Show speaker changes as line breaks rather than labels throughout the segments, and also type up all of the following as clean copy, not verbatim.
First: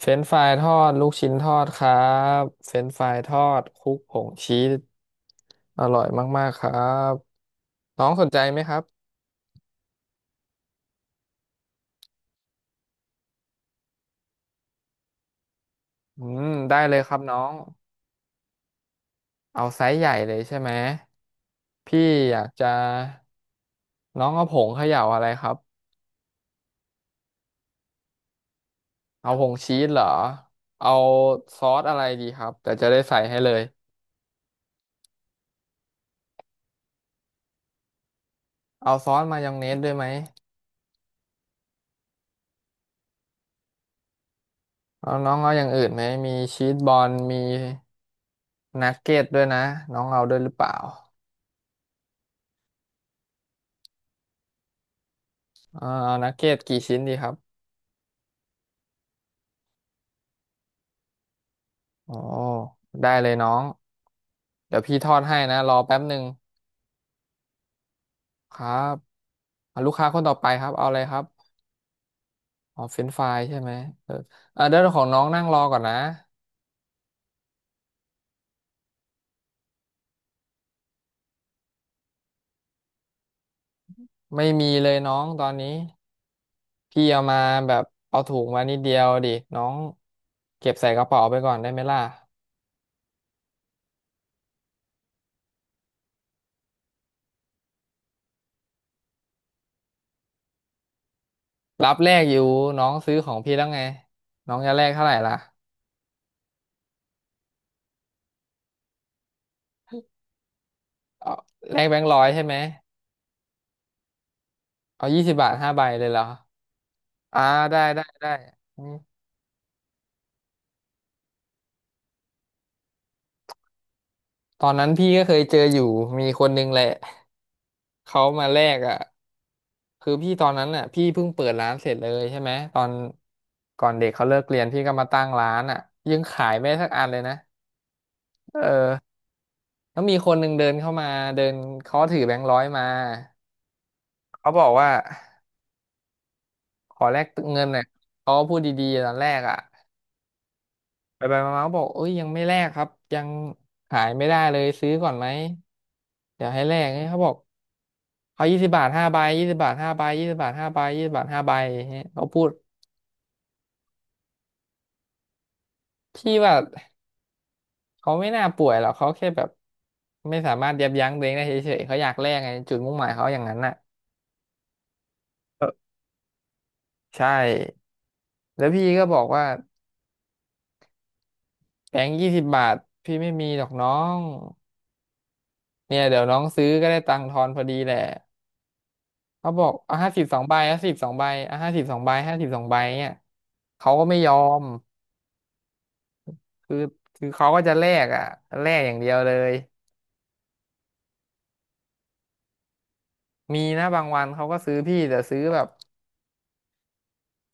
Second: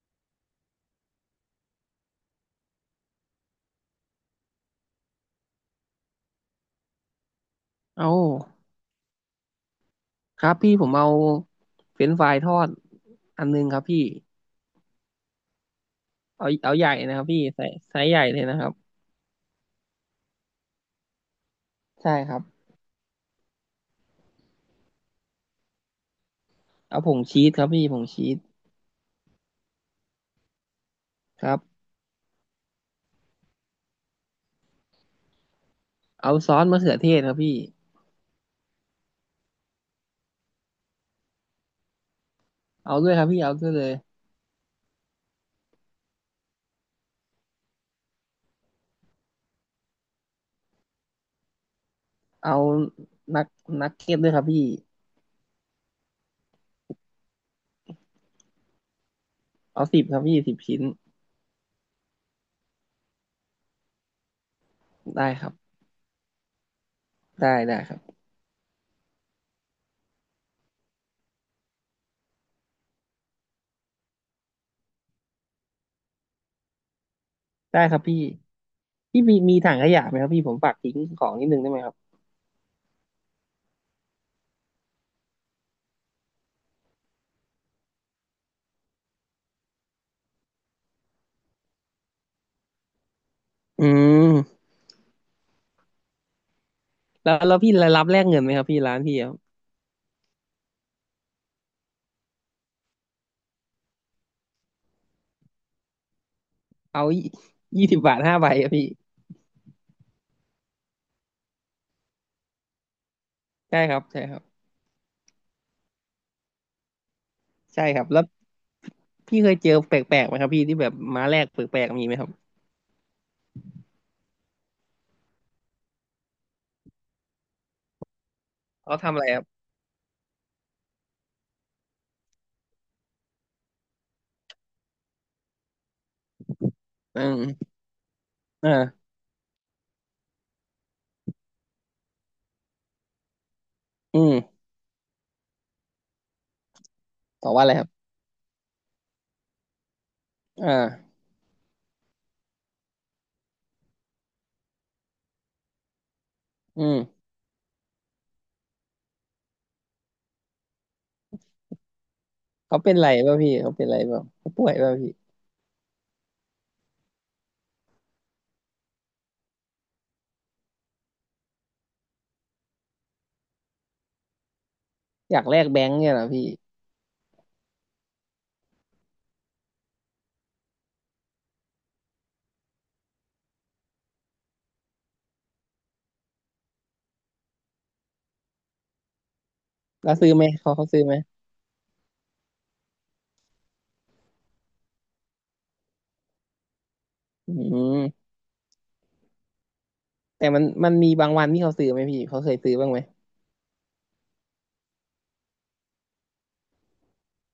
เฟรนช์ฟรายทอดลูกชิ้นทอดครับเฟรนช์ฟรายทอดคลุกผงชีสอร่อยมากๆครับ
เอ
น้องสนใจไหม
า
ครับ
ครับพี่ผมเอาเฟรนช์ฟรายทอดอันนึงครับพี่
อืม
เอา
ได้
ใหญ่
เลยค
นะ
รั
ค
บ
รับ
น้อ
พี่
ง
ไซส์ใหญ่เลยนะครับ
เอาไซส์ใหญ่เลยใช่ไหมพี่
ใช่ค
อ
รั
ยา
บ
กจะน้องเอาผงเขย่าอะไรครับ
เอาผงชีสครับพี่ผงชีส
เอาผงชีสเหรอเอา
ครั
ซอ
บ
สอะไรดีครับแต่จะได้ใส่ให้เลย
เอาซอสมะเขือเทศครับพี่
เอาซอสมายองเนสด้วยไหม
เอาด้วยครับพี่เอาด้วยเลย
เอาน้องเอาอย่างอื่นไหมมีชีสบอลมีนักเก็ตด้วยนะน้องเอาด้วยหรือเปล่า
เอานักนักเก็ตด้วยครับพี่
เอานักเก็ตกี่ชิ้นดีครับ
เอาสิบครับพี่10 ชิ้น
อ๋อได้เลยน้อง เดี๋ยวพี่ทอด
ได้
ให้
ครั
นะ
บ
รอแป๊บหนึ่ง
ได้ได้ครับ
ครับอ่ะลูกค้าคนต่อไปครับเอาอะไรครับอ๋อเฟรนช์ฟรายใช่ไหมเออเดี๋ยวของน้องนั่งรอก่อนนะ
ได้ครับพี่พี่มีถังขยะไหมครับพี่ผมฝากทิ้งของนิดนึงได้ไหมครับ
ไม่มีเลยน้องตอนนี้ พี่เอามาแบบเอาถุงมานิดเดียวดิน้องเก็บใส่กระเป๋าไปก่อนได้ไหมล่ะ
อืมแล้วพี่รับแลกเงินไหมครับพี่ร้านพี่อะ
รับแลกอยู่น้องซื้อของพี่แล้วไงน้องจะแลกเท่าไหร่ล่ะ
เอา20 บาท 5 ใบครับพี่
เอาแลกแบงค์ร้อยใช่ไหม
ใช่ครับใช่ครับ
เอายี่สิบบาทห้าใบเลยเหรออ่าได้
ใช่ค
ได้
รับแล้ว
ได้
พี่เคยเจอแปลกๆไหมครับพี่ที่แบบม้าแลกแปลกๆมีไหมครับ
ตอนนั้นพี่ก็เคยเจออยู่มีคนนึงแหละเขามาแลก
เขา
อ่ะ
ทำอะไรครับ
คือพี่ตอนนั้นอ่ะพี่เพิ่งเปิดร้านเสร็จเลยใช่ไหมตอนก่อนเด็กเขาเลิกเรียนพี่ก็มาตั้งร้านอ่ะยังขายไม่ได้สักอันเล
อื
ยนะ
ม
เออ
อ่า
แล้วมีคนหนึ่งเดินเข้ามาเดินเขาถือแบงค์ร้อยมา
อื
เขา
ม
บอกว่าขอแลก
ตอบ
เงิ
ว่า
น
อะไร
หน่
ค
อย
รับ
เขาก็พูดดีๆตอนแรกอ่ะ
อ่า
ไปไปมาๆก็บอกเอ้ยยังไม่แลกครับยังขายไม่ได้เลยซื้อก่อนไหมเดี๋ยวให้แล
อื
กเงี้ยเขา
ม
บอกเขายี่สิบบาทห้าใบยี่สิบบาทห้าใบยี่สิบบาทห้าใบยี่สิบบาทห้าใบอย่างเงี้ยเขาพูด
เขาเป็นไรป่ะพี่เขาเป็นไรป่ะเขาป่วยป่ะพี่
พี่ว่าเขาไม่น่าป่วยหรอกเขาแค่แบบไม่สามารถยับยั้งตัวเองได้เฉยๆเขาอยากแลกไงจุดมุ่งหมายเขาอย่างนั้นน่ะ
อยากแล
เอ
กแบง
อ
ค์เนี่ยเหรอพี่
ใช่แล้วพี่ก็บอกว่าแบงค์ยี่สิบบาทพี่ไม่มีหรอกน้องเนี่ยเดี๋ยวน้องซื้อก็ได้ตังค์ทอนพอดีแหละ เขาบอกเอา
แล้
ห้า
ว
สิบ
ซื้อ
สอ
ไห
ง
ม
ใบ
เขา
ห้า
เขา
สิบ
ซื้อ
สอ
ไหม
งใบเอาห้าสิบสองใบห้าสิบสองใบเนี่ยเขาก็ไม่ยอมคือคือเขา
อื
ก็จะแลกอ่ะ
ม
แลกอย่างเดียวเลย
แต่มันมีบางวันที่เขาซื้อไหมพี่เขาเคยซื้อบ้างไหม
มีนะบางวันเขาก็ซื้อพี่แต่ซื้อแบบ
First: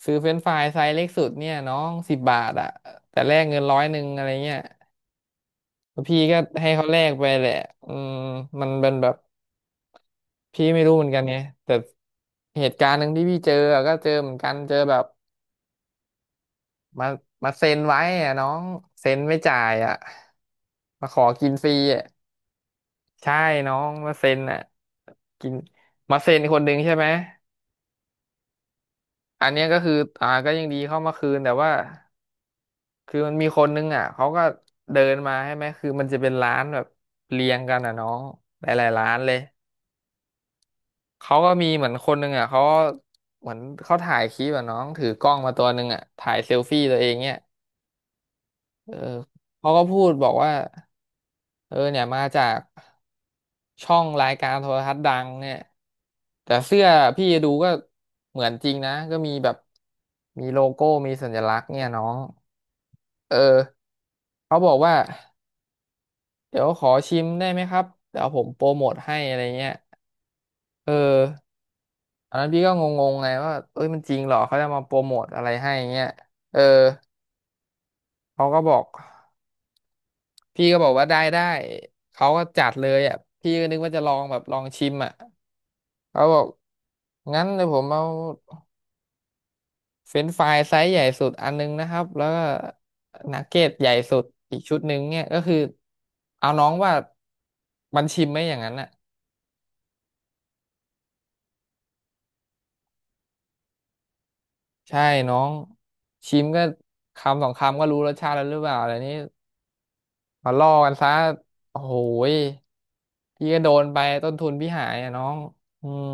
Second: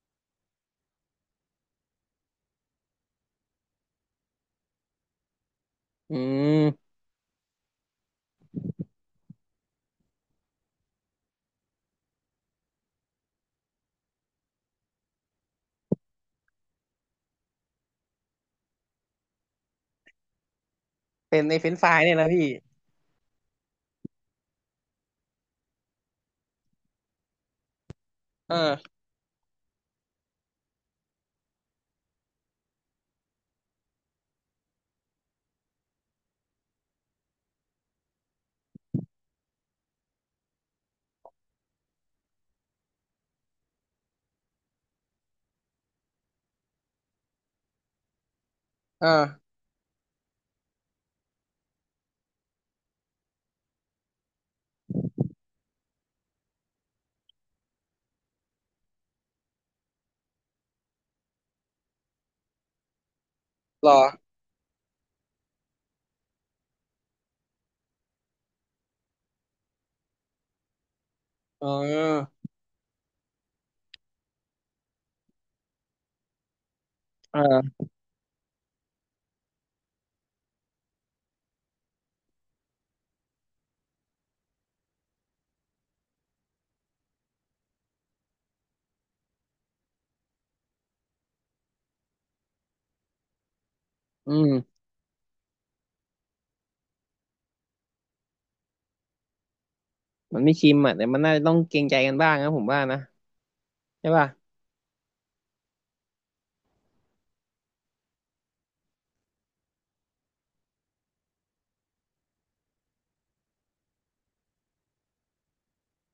ซื้อเฟรนช์ฟรายไซส์เล็กสุดเนี่ยน้องสิบบาทอ่ะแต่แลกเงินร้อยหนึ่งอะไรเงี้ยแล้ว
อื
พี่ก็ให้
ม
เขาแลกไปแหละอืมมันเป็นแบบพี่ไม่รู้เหมือนกันไงแต่เหตุการณ์หนึ่งที่พี่เจออะก็เจอเหมือนกันเจอแบบมามาเซ็นไว้อ่ะน้องเซ็นไม่จ่ายอ่ะมาขอ
เป็น
กิน
ใน
ฟ
เฟร
รี
นช์ฟราย
อ่ะ
เนี่ยนะพี่
ใช่น้อง มาเซ็นอ่ะกินมาเซ็นคนหนึ่งใช่ไหม
เออ
อันเนี้ยก็คือก็ยังดีเข้ามาคืนแต่ว่าคือมันมีคนนึงอ่ะเขาก็เดินมาใช่ไหมคือมันจะเป็นร้านแบบเรียงกันอ่ะน้องหลายๆร้านเลยเขาก็มีเหมือนคนหนึงอ่ะเขาเหมือนเขาถ่ายคลิปอ่ะน้องถือกล้องมาตัวหนึงอ่ะถ่ายเซลฟี่ตัวเองเนี่ยเอ
เออ
อเขาก็พูดบอกว่า เออเนี่ยมาจากช่องรายการโทรทัศน์ดังเนี่ยแต่เสื้อพี่ดูก็เหมือนจริงนะก็มีแบบมีโลโก้มีสัญลักษณ์เนี่ยน้องเออ
หรอ
เขาบอกว่าเดี๋ยวขอชิมได้ไหมครับเดี๋ยวผมโปรโมทให้อะไรเงี้ยเออ
เ
ต
ออ
อนนั้นพี่ก็งงๆไงว่าเอ้ยมันจริงเหรอเขาจะมาโปรโมทอะไรให้เงี้ยเออ
เออ
เขาก็บอกพี่ก็บอกว่าได้ได้เขาก็จัดเลยอ่ะพี่ก็นึกว่าจะลองแบบลองชิมอ่ะ เขาบอกงั้นเดี๋ยวผมเอาเฟรนช์ฟรายไซส์ใหญ่สุดอันนึงนะครับแล้วก็นักเก็ตใหญ่สุด
อื
อีก
ม
ชุดหนึ่งเนี่ยก็คือเอาน้องว่ามันชิมไหมอย่างนั้นน่ะ
มันไม่ชิมอ่ะแต่มันน่าจะต้องเกรงใจกันบ้างนะผมว่านะใช่ป่ะ
ใช่น้องชิมก็คำสองคำก็รู้รสชาติแล้วหรือเปล่าอะไรนี้มาล่อกันซะโอ้โหยพี่ก็โดนไปต้นทุนพี่หายอ่ะน้องอืม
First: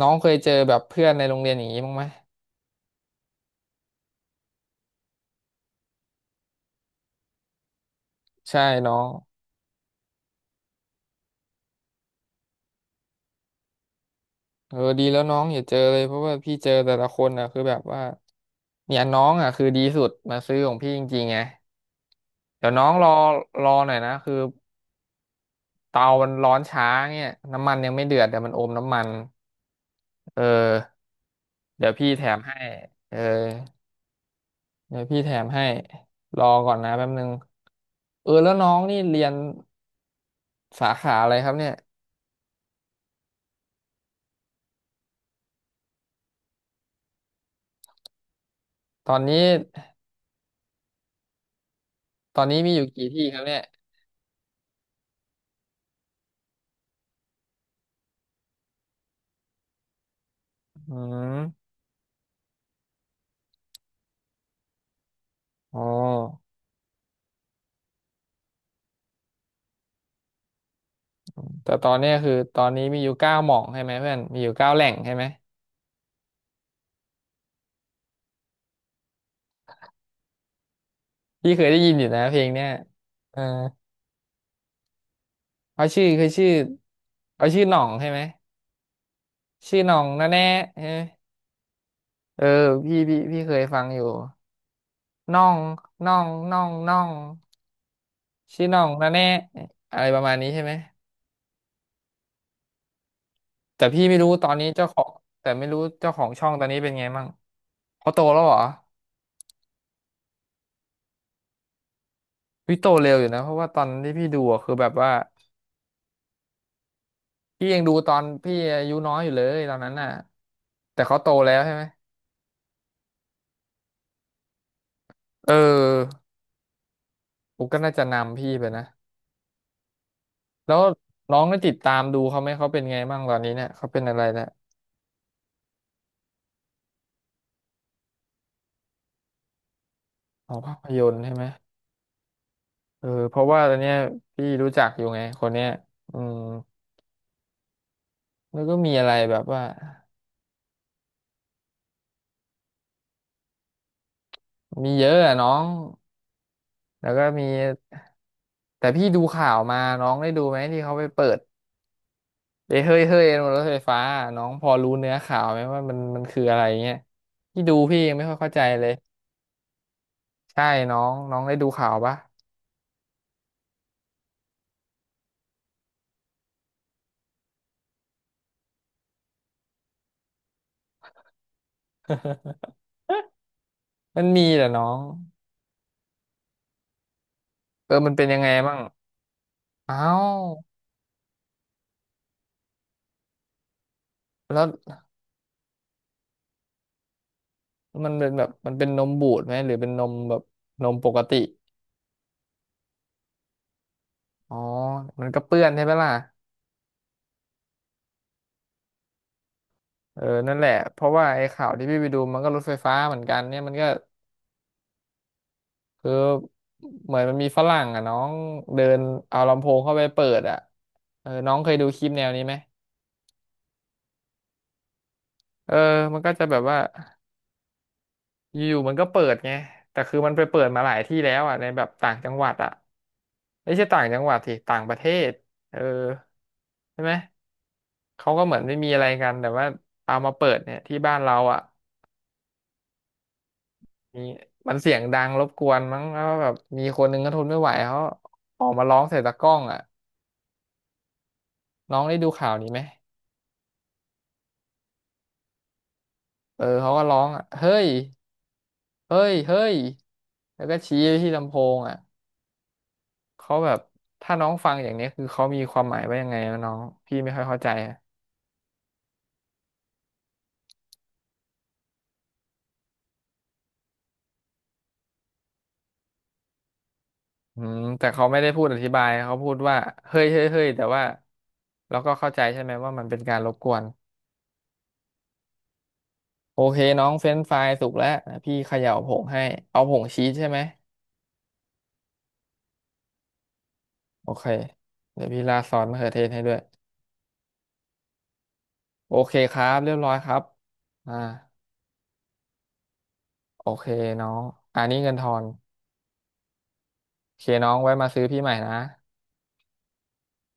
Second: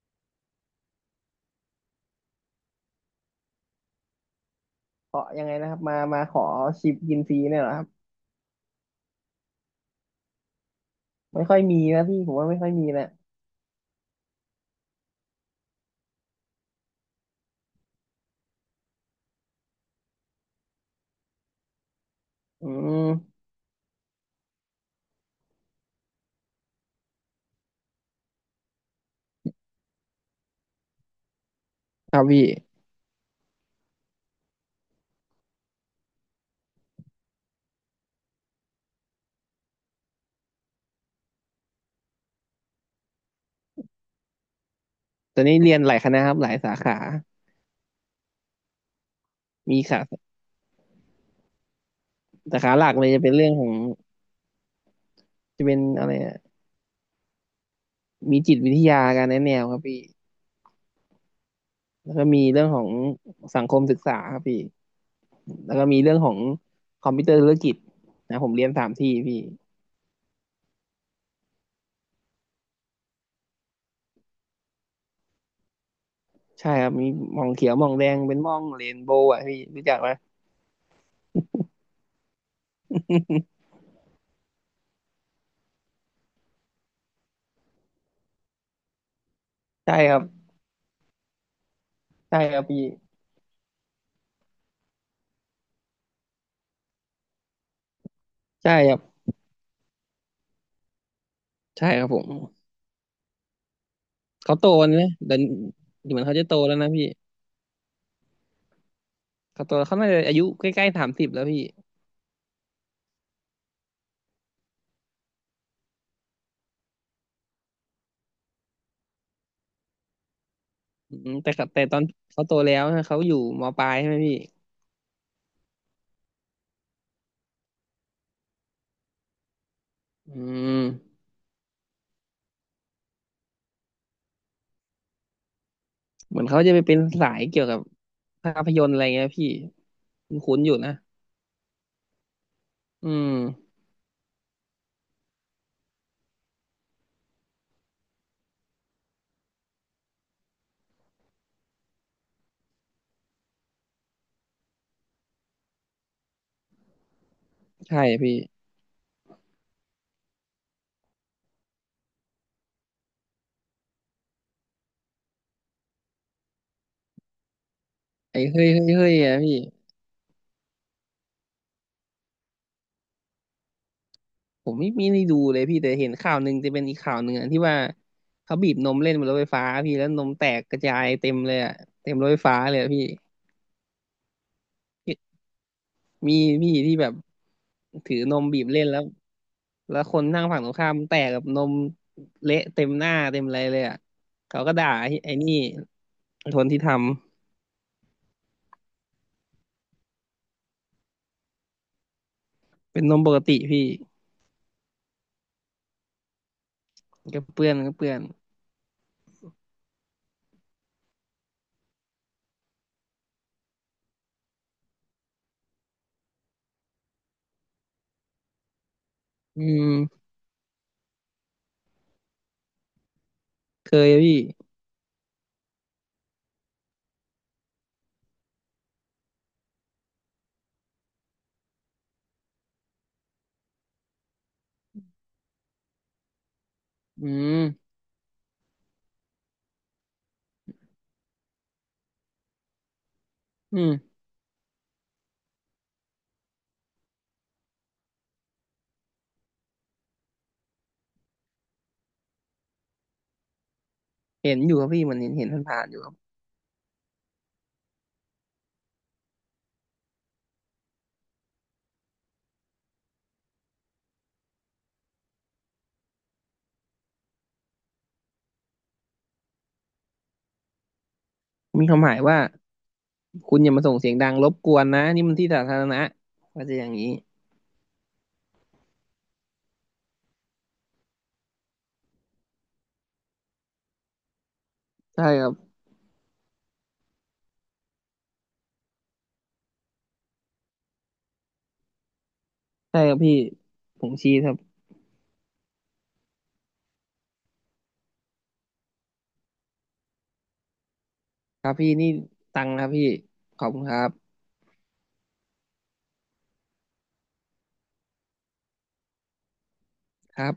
น้องเคยเจอแบบเพื่อนในโรงเรียนอย่างนี้บ้างไหม
ขอยังไงนะครับมาขอชิปกินฟรีเนี่ยเหรอครับ
ใช่น้อง
ไม่ค่อยมีนะพี่ผมว่าไม่ค่อยมีนะ
เออดีแล้วน้องอย่าเจอเลยเพราะว่าพี่เจอแต่ละคนอ่ะคือแบบว่าเนี่ยน้องอ่ะคือดีสุดมาซื้อของพี่จริงๆไง
อื
เดี๋ยวน้องรอ
ม
รอหน่อยนะคือเตามันร้อนช้าเนี่ยน้ำมันยังไม่เดือดแต่มันอมน้ำมันเออเดี๋ยวพี่
ครั
แถ
บ
ม
พี่
ให้เออเดี๋ยวพี่แถมให้รอก่อนนะแป๊บนึงเออแล้วน้องนี่เรียนสาขาอะไรครับเนี่ย
ตอนนี้เรียนหลายคณะครับหลายสาขา
ตอนนี้
มีขา
ตอน
สา
นี้
ขา
มีอ
ห
ยู่
ลักเล
กี่
ยจะ
ที่
เป็น
ครับ
เรื่อง
เนี่
ข
ย
องจะเป็นอะไรอะมีจิตวิทยาการแนะแนวครับพี่
อืม
แล้วก็มีเรื่องของสังคมศึกษาครับพี่แล้ว
อ๋อ
ก็มีเรื่องของคอมพิวเตอร์ธุรกิจนะผมเรียน3 ที่พี่
แต่ตอนเนี้ยคือตอนนี้มีอยู่เก้าหม่องใช่ไหมเพื่อนมีอยู่เก้าแหล่งใช่ไหม
ใช่ครับมีมองเขียวมองแดงเป็นมองเรนโบว์อ่ะพี่รู้จักไหม
พี่เคยได้ยินอยู่นะเพลงเนี้ยเออเขาชื่อคือชื่อเขาชื่อหน่องใช่ไหมชื่อห
ใช่
น่อง
ครับ
นะแน่ใช่ไหม
ใช่
เออ
ครับพี่
พี่เคยฟังอยู่น่องน่องน่องน่องชื่อ
ใช่
น่อง
ครับ
นะแน่อะไรประมาณนี้ใช่ไหม
ใช่ครับผม
แต่พี่ไม่รู้ตอ
เขา
น
โต
นี้เจ้าขอ
นะ
ง
แต่
แต่ไม่รู้เจ้า
เห
ข
มือ
อ
น
ง
เขาจะ
ช่อง
โต
ตอน
แล้ว
นี้
นะ
เป็นไง
พี่
มั่งเขาโตแล้วเหรอ
เขาโตแล้วเขาน่าจะอายุใกล้ๆ30แล้วพี่
พี่โตเร็วอยู่นะเพราะว่าตอนที่พี่ดูอะคือแบบว่าพี่ยังดูตอนพี่อายุน้อยอยู่เลยตอนนั้นน่ะ แต่
อื
เขาโต
มแต่
แล้ว
ก
ใช่ไห
แต่
ม
ตอนเขาโตแล้วนะเขาอยู่มปลายใช่ไหมพี่
เออปุ๊กก็น่าจะนำพี่ไปนะ
อื
แล้ว
ม
น้องได้ติดตามดูเขาไหมเขาเป็นไงบ้างตอนนี้เนี่ยเขาเป็นอะไรแล้ว
เหมือนเขาจะไปเป็นสายเกี่ยวกับภาพยนตร์อะไรเงี้ยพี่ค
อ๋อ
ุ้นๆอยู่
ภาพ
นะ
ยนตร์ใช่ไหมเอ
อื
อ
ม
เพราะว่าตอนเนี้ยพี่รู้จักอยู่ไงคนเนี้ยอืมแล้วก็มีอะไรแบบว่ามีเยอะอะน้องแล้วก็มี
ใช่พี่
แต่พี่ดูข่าวมาน้องได้ดูไหมที่เขาไปเปิดเอ้ยเฮ้ยเฮ้ยบนรถไฟฟ้าน้องพอรู้เนื้อข่าวไหมว่ามันคืออะไรเงี้ยพี่ดูพี่ยังไม่ค่อย
ไอ้
เข้าใจ
เฮ้ยเฮ้
เล
ย
ย
เฮ้ยอะพี่
ใช่น้องน้องได้ดูข่าวปะ
ผมไม่ได้ดูเลยพี่แต่เห็นข่าวหนึ่งจะเป็นอีกข่าวหนึ่งอะที่ว่าเขาบีบนมเล่นบนรถไฟฟ้าพี่แล้วนมแตกกระจายเต็มเลยอะเต็มรถไฟฟ้าเลยอะพี่
มันมีแหละน้อง
มีพี่ที่แบบ
เออมั
ถื
น
อ
เป็น
น
ยัง
ม
ไง
บีบ
บ้าง
เล่นแล้ว
อ้า
แล้วคน
ว
นั่งฝั่งตรงข้ามแตกกับนมเละเต็มหน้าเต็มอะไรเลยอ่ะเขา
แล้ว
ก็ด่าไอ้นี่คนที่ทำ
มันเป็นแบบมันเป็นนมบูดไหมหรือเป็นนมแบบนมปกติ
เป็นนมปกติพี่
อ๋อมันก็เปื้อนใช่ไหมล่ะ
ก็เปื้อนก็เปื้อน
เออนั่นแหละเพราะว่าไอ้ข่าวที่พี่ไปดูมันก็รถไฟฟ้าเหมือนกันเนี่ยมันก็คือเหมือนมันมีฝรั่งอ่ะน้องเดินเอาลำ
อื
โพงเข้าไปเปิ
ม
ดอ่ะเออน้องเคยดูคลิปแนวนี้ไหม
เคยพี่
เออมันก็จะแบบว่าอยู่ๆมันก็เปิดไงแต่คือมันไปเปิดมาหลายที่แล้วอ่ะในแบบต่างจังหวัดอ่ะ ไม่ใช่ต่างจังหวัดสิต่างประเทศเออใช่ไหม
อืม
เขาก็เหมือนไม่มีอะไรกันแต่ว่าเอามาเปิดเนี่ยที่บ้านเราอ่ะ
อืม
มีมันเสียงดังรบกวนมั้งแล้วแบบมีคนหนึงก็ทนไม่ไหวเขาออกมาร้องใส่ตะกร้องอ่ะน้องได้ดูข่าวนี้ไหม
เห็นอยู่ครับพี่มันเห็นผ่านๆอยู่ครับ
เออเขาก็ร้องอ่ะเฮ้ยเฮ้ยเฮ้ยแล้วก็ชี้ไปที่ลำโพงอ่ะเขาแบบถ้าน้องฟังอย่างเนี้ยคือเขามีความหมายว่ายังไงวะน้องพี่ไม่ค่อยเข้าใจ
มีคำหมายว่าคุณอย่ามาส่งเสียงดังรบกวนนะนี่มันที่สาธารณะก็จะอย่างนี้
อืมแต่เขาไม่ได้พูดอธิบายเขาพูดว่าเฮ้ยเฮ้ยเฮ้ยแต่ว่าเราก็เข้าใจใช่ไหมว่ามันเป็นการรบกวน
ใช่ครับ
โอเคน้องเฟรนช์ฟรายสุกแล้วนะพี่เขย่าผงให้เอาผงชีสใช่ไหม
ใช่ครับพี่ผม
โอ
ชี้
เค
ครับ
เดี๋ยวพี่ราดซอสมะเขือเทศให้ด้วยโอเคครับเรียบร้อยครับอ่า
ครับพี่นี่ตังค์ครับพี่ขอ
โอ
บคุณ
เค
ครับ
น้องอันนี้เงินทอนโอเคน้องไว้มาซื้อพี่ใหม่นะ
ครับ